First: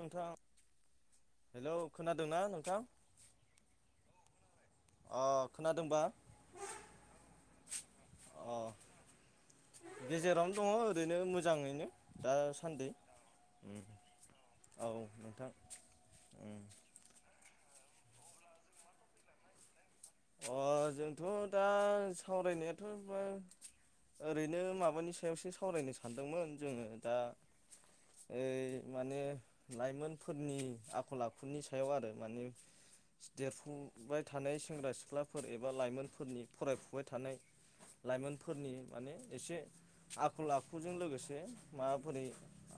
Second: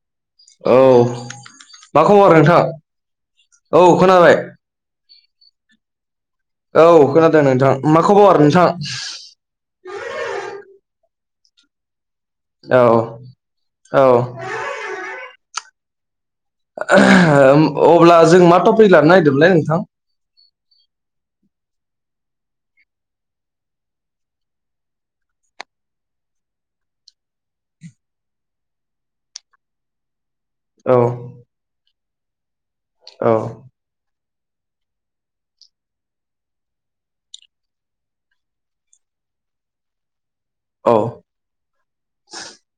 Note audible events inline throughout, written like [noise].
नोंथां औ हेलौ मा खबर खोनादोंना नोंथां औ खोनाबाय अ खोनादोंबा औ खोनादों नोंथां मा खबर अ नोंथां गेजेरावनो दङ ओरैनो मो जाङैनो औ दासान्दि उम औ औ नोंथां उम [unintelligible] अब्ला जों मा टपिक लानो नागदोंमोनलाय नोंथां अ जोंथ' दा सावरायनायाथ' बा ओरैनो माबानि सायावसो सावरायनो सानदोंमोन जोङो दा ओइ माने लाइमोन फोरनि औ आखल आखुनि सायाव आरो माने औ देरफुबाय थानाय सेंग्रा सिख्ला सिख्लाफोर एबा लाइमोनफोरनि फरायफुबाय थानाय लाइमोनफोरनि माने एसे आ आखल औ आखुजों लोगोसे माबोरै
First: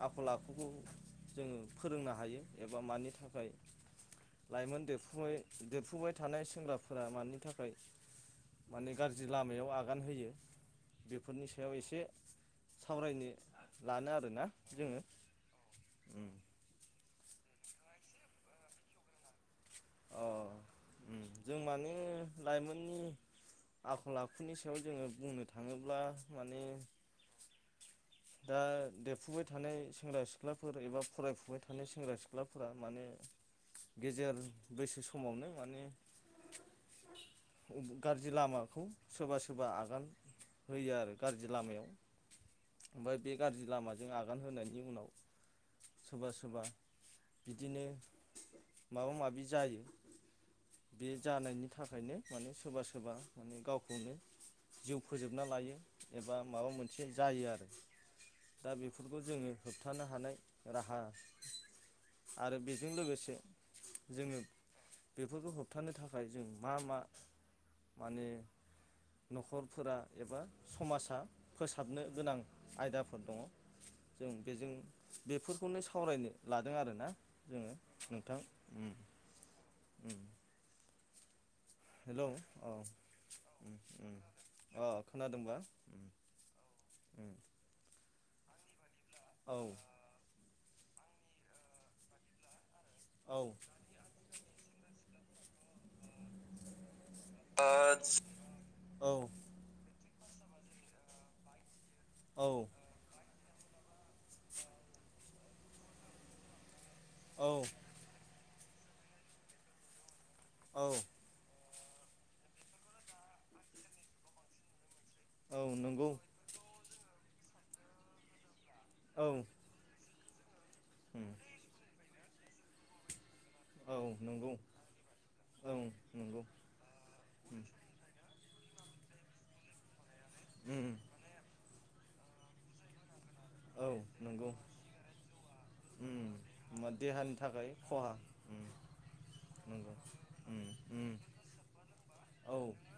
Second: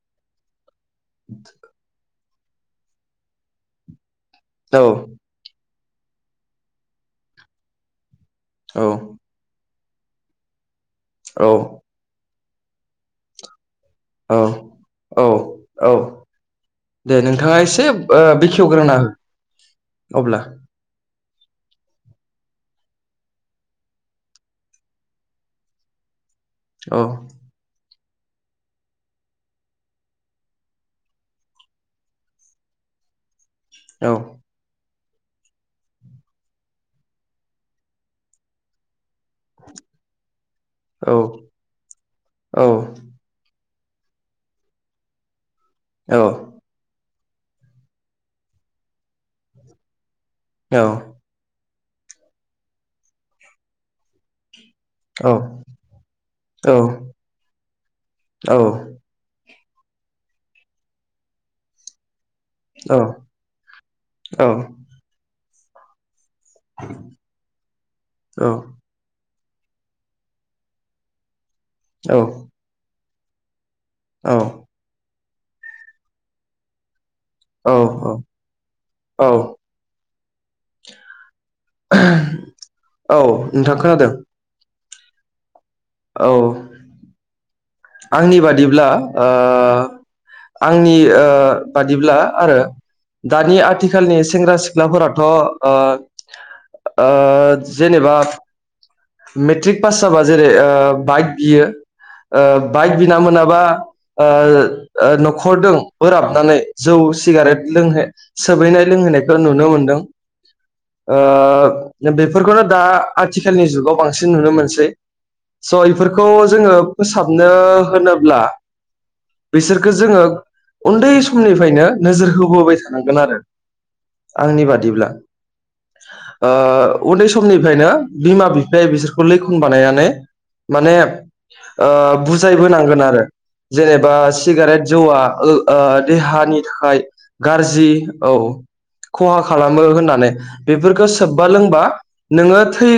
आखल आखु जोङो फोरोंनो हायो एबा मानि थाखाय लाइमोन देरफुनाय देरफुबाय थानाय सेंग्राफोरा मानि थाखाय औ माने गाज्रि लामायाव आग गानहोयो औ बेफोरनि सायाव एसे सावरायनो लानो औ आरोना जोङो औ औ उम दे नोंथाङा एसे बेखेवग्रोंना हो अ अब्ला उम जों माने लाइमोननि आखल आखुनि सायाव जोङो बुंनो थाङोब्ला माने औ- दा देरफुबाय थानाय सेंग्रा सिख्लाफोर एबा फरायफुबाय थानाय सेंग्रा सिख्लाफोरा माने औ गेजेर बैसो समावनो माने गाज्रि लामाखौ सोरबा सोरबा आगान होयो औ आरो गाज्रि लामायाव औ ओमफ्राय बे गाज्रि लामाजों आगान होनायनि उनाव औ सोरबा सोरबा बिदिनो माबा माबि जायो। औ बे जानायनि थाखायनो माने सोरबा सोरबा गावखौनो जिउ फोजोबना लायो एबा माबा मोनसे जायो आरो! दा बेफोरखौ जों ङो होबथानो हानाय राहा आरो औ बेजों लोगोसे जोङो बेफोरखौ होबथानो थाखाय थाखाय जों मा मा माने न'खरफोरा एबा समाजा फोसाबनो गोनां आयदाफोर दङ। जों बेजों बेफोरखौनो सावरायनो लादों आरो ना! औ औ औ उम हेलौ औ औ उम नोंथां खोनादों। उम अ खोनादोंबा उम औ उम आंनि बादिब्ला ओ औ आंनि ओ बादिब्ला आरो औ दानि आथिखालनि सेंग्रा सिख्लाफोरा थ ओ ओ जेनेबा मेट्रिक पास जाबा जेरै बाइक बियो औ ओ बाइक बिना मोनाबा बा ओ ओ न'खरदों बोराबनानै जौ औ सिगारेट लोंहो सोबहैनाय लोंहैनायखौ नुनो मोनदों औ ओ बेफोरखौनो दा आथिखालनि जुगाव बांसिन नुनो मोनसै औ स' नंगौ बेफोरखौ जोङो फोसाबनो होनोब्ला औ बिसोरखो जोङो उन्दै उम समनिफ्रायनो नोजोर होबोबाय थानांगोन आरो औ नंगौ आंनि बादिब्ला! औ नंगौ ओ उन्दै उम समनिफ्रायनो बिमा- बि फाया बिसोरखौ लैखन बानायनानै उम माने ओ बुजायबोनांगोन आरो। औ जेनेबा नंगौ सिगारेट जौआ ओ आ देहानि उम थाखाय देहानि थाखाय गाज्रि खहा औ! औ उम खहा खालामो नंगौ होननानै उम बेफोरखौ उम सोब्बा लोंबा नोङो औ थै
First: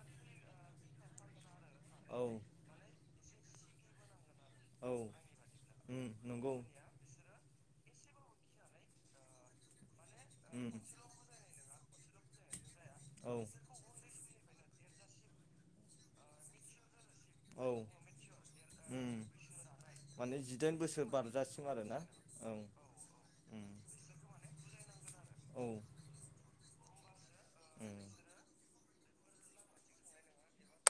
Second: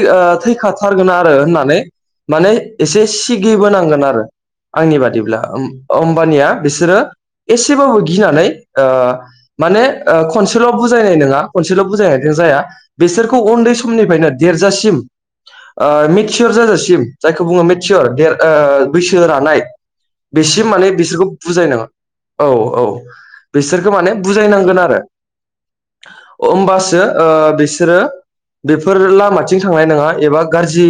थैखाथारगोन आरो रो होननानै औ माने एसे सिगिबोनांगोन आरो! औ आंनि बादिब्ला उम अम्बानिया बिसोरो एसेबाबो गिनानै ओ माने ओ उम खनसेल' बुजायनाय नङा खनसेल' बुजायनायजों जाया औ बेसोरखौ उन्दै समनिफ्रायनो देरजासिम ओ मिथिसार जाजासिम जायखौ बुङो औ मेथियर देर ओ उम बैसो रानाय। माने बेसिम जिदाइन माने बोसोर बिसोरखौ बारजासिम बुजायनाङा आरोना औ औ उम बिसोरखौ माने बुजायनांगोन आरो औ औ होमबासो बिसोरो उम बेफोर लामाथिं थांनाय नङा एबा गाज्रि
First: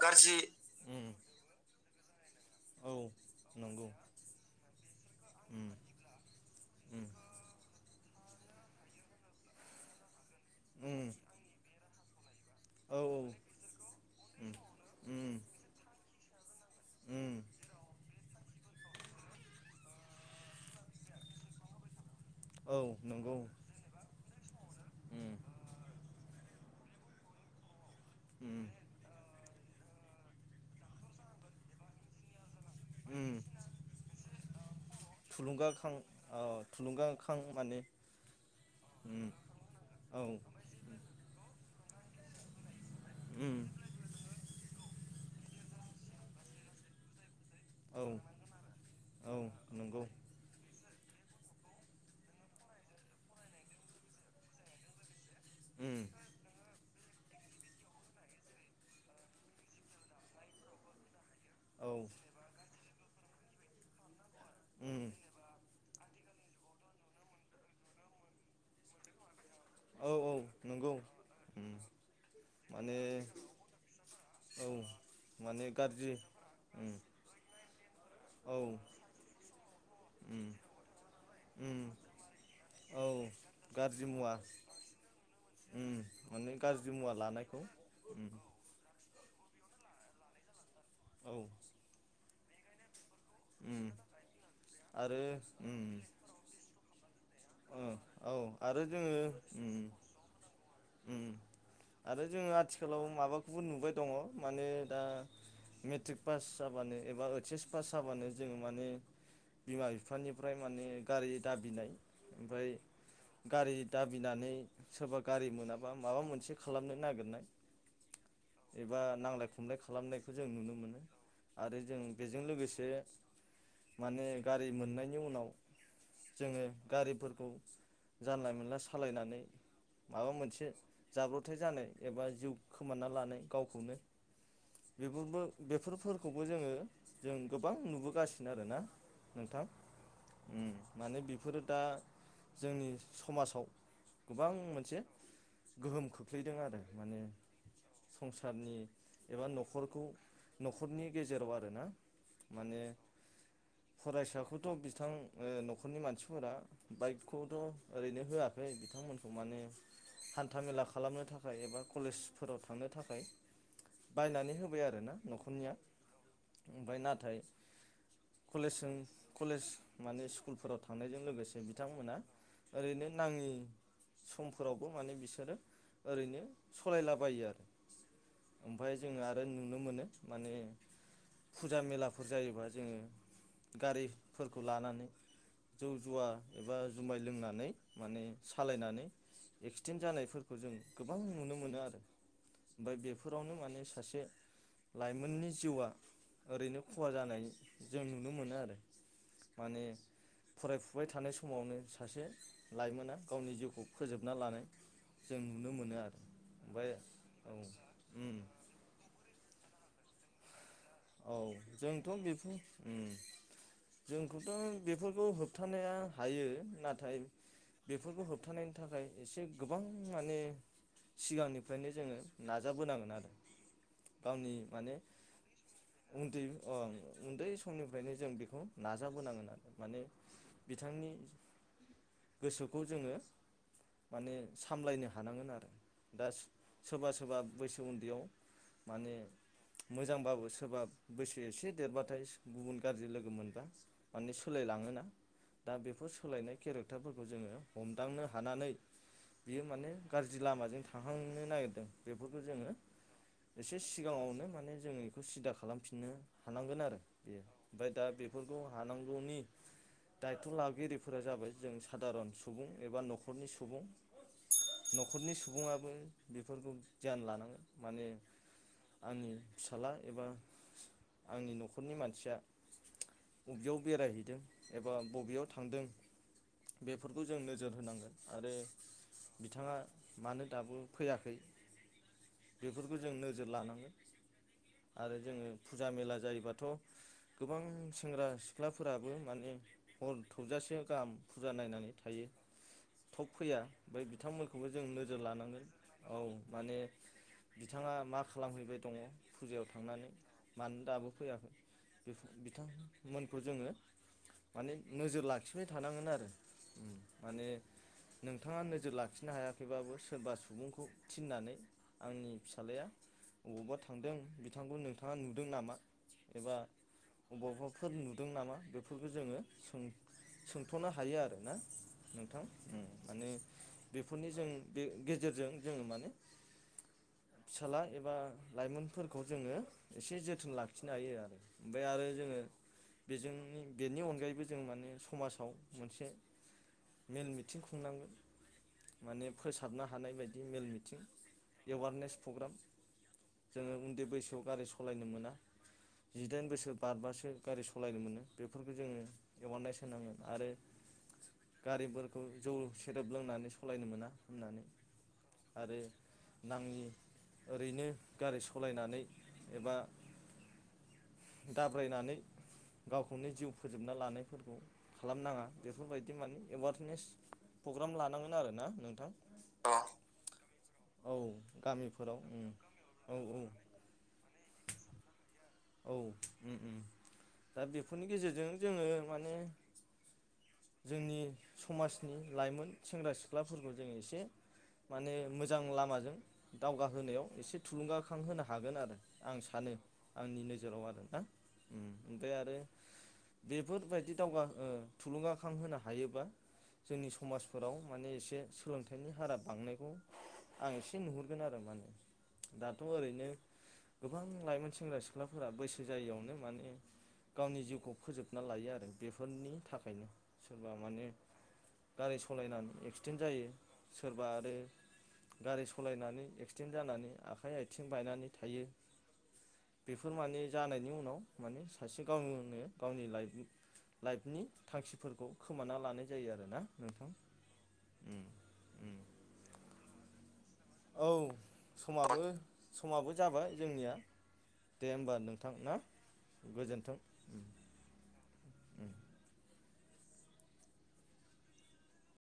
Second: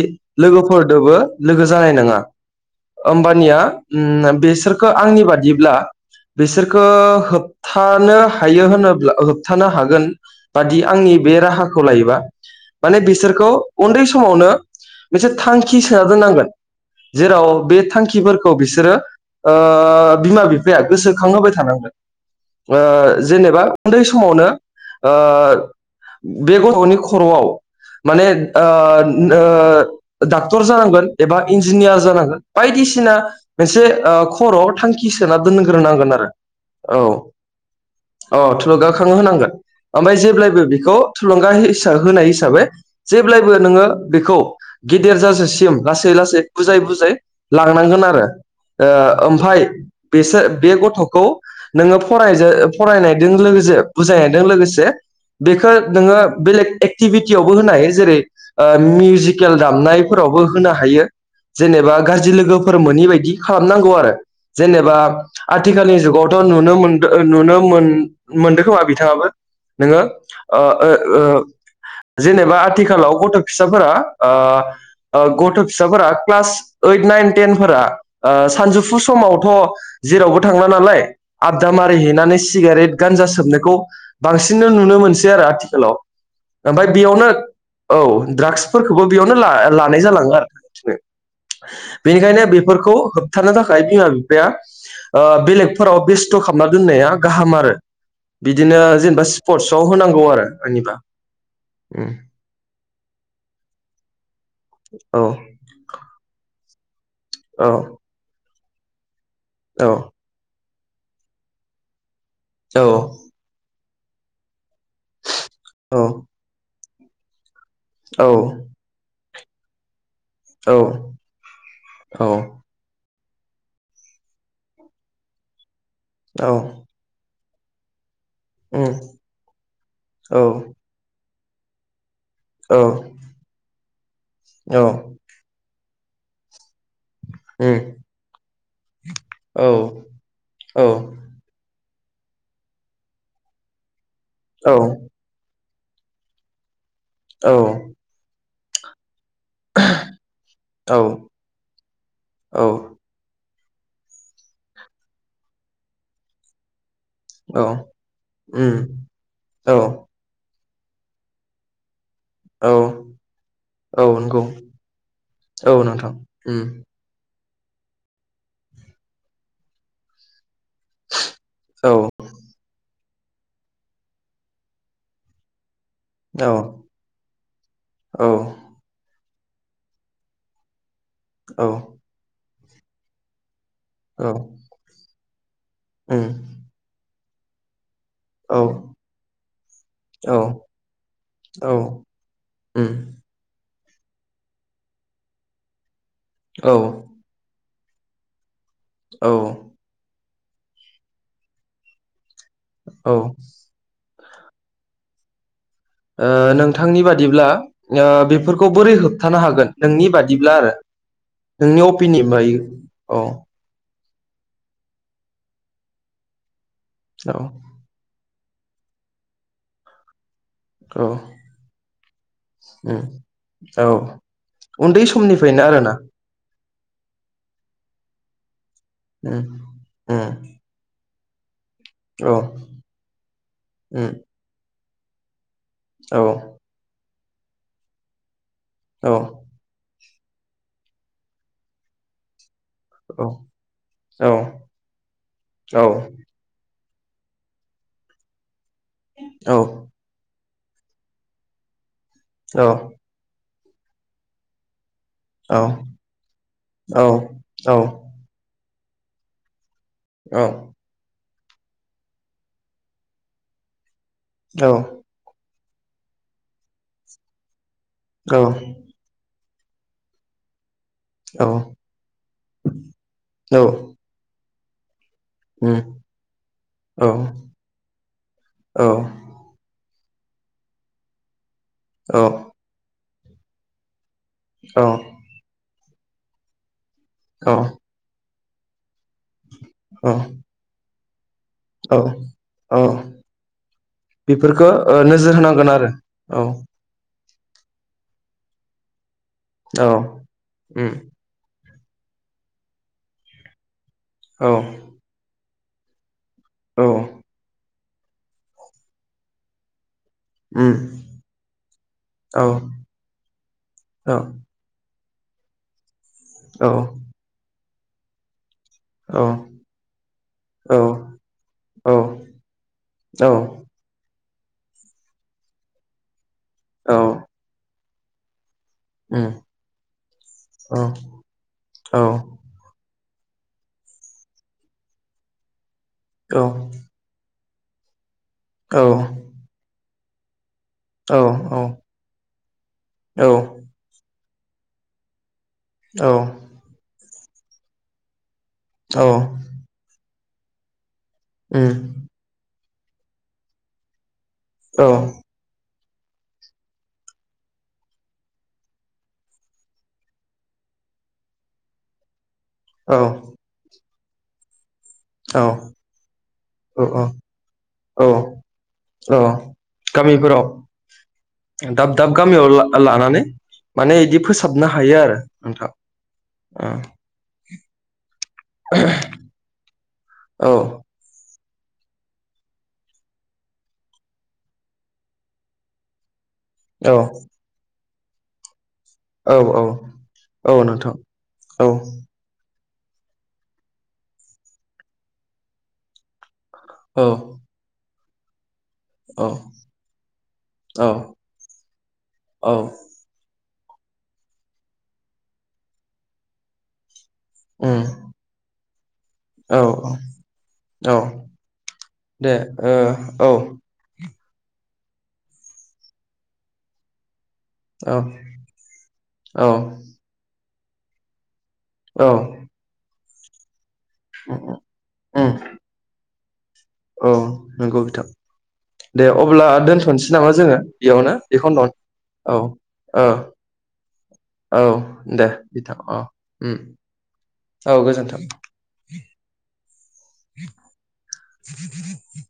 उम लोगोफोरदोबो लोगो जानाय नङा औ होम्बानिया नंगौ बेसोरखौ आंनि उम बादिब्ला बिसोरखौ उम होबथा हानो हायो होनोब्ला होबथानो हागोन बादि उम आंनि बे राहाखौ लायोबा औ माने बिसोरखौ उन्दै समावनो उम उम मोनसे थांखि सोना दोननांगोन उम जेराव बे थांखिफोरखौ बिसोरो ओ बिमा बिफाया गोसोखांहोबाय थानांगोन। औ ओ नंगौ जेनेबा उन्दै समावनो ओ उम बे गथ'नि खर'आव माने उम ओ ओ डाक्टर जानांगोन एबा इन्जिनियार जानांगोन बायदिसिना उम मोनसे खर'आव थांखि सोना थुलुंगाखां दोनग्रोनांगोन आरो अ औ थुलुंगाखां माने अ थुलुंगा खां उम होनांगोन ओमफ्राय औ जेब्लायबो बेखौ थुलुंगा हि होनाय हिसाबै उम जेब्लायबो नोङो बेखौ गिदिर जासा सिम लासै लासै बुजाय बुजाय औ लांनांगोन आरो ओ औ ओमफ्राय नंगौ बेसोर बे गथ'खौ खौ नोङो फराय फरायनायदों लोगोसे बुजायनायदों लोगोसे बेखौ उम नोङो बेलेग एक्टि भिटियावबो होनाय जेरै ओ मिउजिकेल दामनाय फोराव बो होनो हायो। औ जेनेबा गाज्रि लोगो फोर मोनि बायदि खालामनांगौ आरो जेनेबा उम आथिखालनि जुगाव थ' नुनो मोनदों नुनो मोन मोनदों खोमा बिथाङाबो। नोङो औ औ ओ ओ नंगौ ओ उम जेनेबा माने आथिखालाव गथ' फिसा फोरा ओ औ ओ गथ' माने फिसा फोरा गाज्रि क्लास उम ओइट नाइन टेन फोरा औ सानजौफु समावथ' जेरावबो उम थांला नालाय आददा उम मारि हैनानै सिगारेट औ गान्जा सोबनायखौ गाज्रि मुवा बांसिननो नुनो मोन मोनसै आरो उम आथिखालाव माने गाज्रि ओमफ्राय मुवा बेयावनो लानायखौ औ उम द्राग्स फोरखौबो बेयावनो ला लानाय जालाङो आरो औ बेनिखायनो बेफोरखौ होब थानो थाखाय उम बिमा बिफाया ओ आरो बेलेग उम फोराव बेस्थ' खालामना दोननाया गाहाम आरो ओ औ बिदिनो आरो जोङो जेनेबा स्पर्टस उम आव होनांगौ आरो आंनिबा। उम आरो जोङो आथिखालाव माबा खौबो नुबाय दङ माने दा औ मेट्रिक पास जाबानो एबा ऐइ एस औ पास जाबानो जों माने बिमा औ बिफानिफ्राय माने गारि दाबिनाय ओमफ्राय गारि दाबिनानै सो मोनाबा औ माबा मोनसे खालामनो नागिरनाय औ एबा नांलाय खमलाय खालामनाय। जों नुनो मोनो औ आरो जों औ बेजों लोगोसे माने गारि मोननायनि उनाव औ जोङो गारि फोरखौ जानला मोनला उम सालायनानै माबा औ मोनसे जाब्रबथाय जानाय। एबा जिउ औ खोमानना लानाय गावखौनो औ बेफोरबो बेफोर खौबो जोङो जोंङो जों गोबां उम नुबो गासिनो आरोना। नोंथां औ उ औ माने बेफोरो दा जोंनि समाजाव गोबां औ मोनसे गोहोम खोख्लैदों आरो। औ। सारनि एबा न'खरखौ न'खरनि गेजेराव आरोना माने फरायसा खौथ' बिथां ओ न'खरनि मानसि फोरा बाइक खौथ' ओरैनो होआखै उम बिथां मोनखौ माने औ हान्थामेला खालामनो थाखाय एबा कलेज फोराव औ थांनो थाखाय औ नंगौ बायनानै होबाय आरोना न'खर निया। औ नोंथां उम ओमफ्राय नाथाय कलेजजों कलेज माने स स्कुल फोराव थांनायजों लोगोसे औ बिथांमोना ओरैनो नाङि सम फोरावबो माने बिसोरो ओरैनो औ सालायला बायो आरो औ ओमफ्राय जोङो आरो फ्राय नुनो मोनो माने फुजा औ मेला फोर जायोबा जोङो गारि औ फोरखौ लानानै उम जौ-जुवा एबा जुमाय लोंनानै माने औ सालायनानै एक्सिडेन्ट जानाय औ फोरखौ जों गोबां नुनो औ मोनो। आरो उम ओमफ्राय बेफोरावनो माने सासे लाइमोननि जिउआ औ ओरैनो खहा जानाय जों नुनो मोनो आरो माने फराय फुबाय थानाय समावनो सासे औ ओ लाइमोना गावनि जिउखौ फोजोबना लानाय जों नुनो मोनो आरो ओ ओमफ्राय नोंथांनि बादिब्ला औ ओ उम बेफोरखौ बोरै होबथानो हागोन? नोंनि बादिब्ला आरो। औ नोंनि जोंथ' अपिनियन बेफोर बाय उम। औ जोंखौथ' बेफोरखौ होबथा नाया हायो नाथाय औ बेफोरखौ होब होबथानायनि थाखाय एसे गोबां माने औ सिगांनिफ्रायनो जोङो उम नाजाबोनांगोन आरो औ गावनि उन्दै समनिफ्रायनो आरो ना ओं उन्दै समनिफ्रायनो जों बेखौ उम नाजाबोनांगोन आरो माने उम बिथांनि औ गोसोखौ जोङो उम माने सामलायनो हानांगोन आरो औ दास सोबा सोबा बैसो उन्दैयाव माने मोजांबाबो सोरबा बैसो एसे देरबाथाय गुबुन गाज्रि औ लोगो मोनब्ला औ माने सोलायलाङो ना दा औ बेफोर सोलायनाय केरेक टारफोरखौ जोङो हमदांनो हानानै औ बियो माने गा ज्रि लामाजों थांहांनो नागिरदों बेफोरखौ औ जोङो एसे सिगाङावनो माने जों इखौ सिदा औ औ उम खालामफिननो हानांगोन आरो औ बेयो। औ ओमफ्राय दा बेफोर खौ हानांगौनि दायथ' लागिरिफोरा जाबाय जों सादारन सुबुं एबा न'खरनि सुबुं न'खरनि सुबुङा बो बेफोरखौ गियान लानांगोन माने आंनि फिसाला एबा आंनि न'खरनि मानसिया बबेयाव बेरायहैदों एबा बबेयाव थांदों बेफोरखौ जों नोजोर होनांगोन आरो बिथाङा मानो दाबो फैयाखै बेफोरखौ जों नोजोर लानांगोन अ। आरो जोङो फुजा मेला जायोबाथ' गोबां सेंग्रा सि फोराबो माने हर थौजासे गाहाम फुरजा नायनानै औ थायो। औ औ थप फैया ओमफ्राय बिथांमोनखौबो बेफोरखौ जों ओ नोजोर लानांगोन। होनांगोन आरो औ माने बिथाङा मा खालामहैबाय दङ' फुजायाव औ थांनानै मानो उम दाबो फैयाखै बेफोर बिथांमोनखौ जोङो औ माने नोजोर लाखिबाय थानांगोन आरो औ उम माने नोंथाङा नोजोर लाखिनो हायाखैबाबो सोरबा उम सुबुंखौ थिननानै आंनि औ फिसालाया बबावबा थांदों बिथांखौ नों थाङा नुदों नामा एबा औ बबावबाफोर नुदों नामा बेफोरखौ औ जोङो सों-सोंथ'नो हायो आरो ना औ नोंथां? उम औ माने बेफोरनि जों बे गेजेरजों जोङो माने औ। फिसाला एबा लाइमोनफोरखौ जोङो एसे जोथोन औ लाखिनो हायो आरो ओमफाय औ आरो जोङो बेजोंनि बेनि अनगायैबो जों माने समाजाव मोनसे औ मेल मि थिं खुंनांगोन। माने फोसाबनो हानाय बाय मेल मिथिं औ औ उम औ एवारनेस प्रग्राम जोङो उन्दै बैसोआव गारि स लायनो मोना जिदाइन बोसोर बारबासो गारि सलायनो मोनो। बेफोरखौ जोङो एवारनेस होनांगोन आरो गारिफोरखौ जौ सेरेब लोंनानै सलायनो मोना होननानै आरो नाङि ओरैनो गारि सलायनानै एबा दाब्रायनानै गावखौनो जिउ फोजोब ना लानायफोरखौ खालाम औ नाङा बेफोरबायदि माने औ एवारनेस प्रग्राम औ लानांगोन आरो ना नोंथां औ गामिफोराव औ दाब दाब गामिफोराव उम गामियाव औ ला-लानानै औ माने इदि फोसाबनो हायो आरो नोंथां औ उम उम दा बेफोरनि गेजेरजों जोङो माने ओ औ जोंनि समाजनि लाइमोन सेंग्रा सिख्लाफोरखौ जों एसे माने मोजां लामाजों दावगाहोनायाव एसे थुलुंगाखां होनो हागोन आरो आं औ औ सानो। आंनि औ नोजोराव नोंथां आरो ना औ उम [unintelligible] आ रो बेफोरबायदि दावगा ओ थुलुंगाखां होनो हायोबा जोंनि समाजफोराव माने एसे सोलोंथाइनि औ हारा बांनायखौ आं औ एसे नुहुरगोन आरो माने। औ दाथ' ओरैनो गोबां लाइमोन सेंग्रा सिख्लाफोरा बैसो जायियावनो माने गावनि उम जिउखौ फोजोबना लायो आरो बेफोरनि औ थाखायनो सोरबा औ माने गारि दे सालायनानै एक्सिडेन्ट ओ जायो सोरबा आरो गारि सालायनानै एक्सिडेन्ट जानानै आखाइ आथिं औ बायनानै थायो औ [unintelligible] जानायनि उनाव माने सासे औ गावनो गावनि लाइफ लाइफनि थांखिफोरखौ उम खोमाना लानाय जायो आरो ना औ नंगौ बिथां उम दे अब्ला दोन्थ'नोसै नामा जोङो औ बेयावनो बेखौनो दं समाबो औ औ समाबो जाबाय जोंनिया औ होमबा दे नोंथां ना बिथां औ गोजोन्थों औ गोजोन्थों [unintelligible] [unintelligible]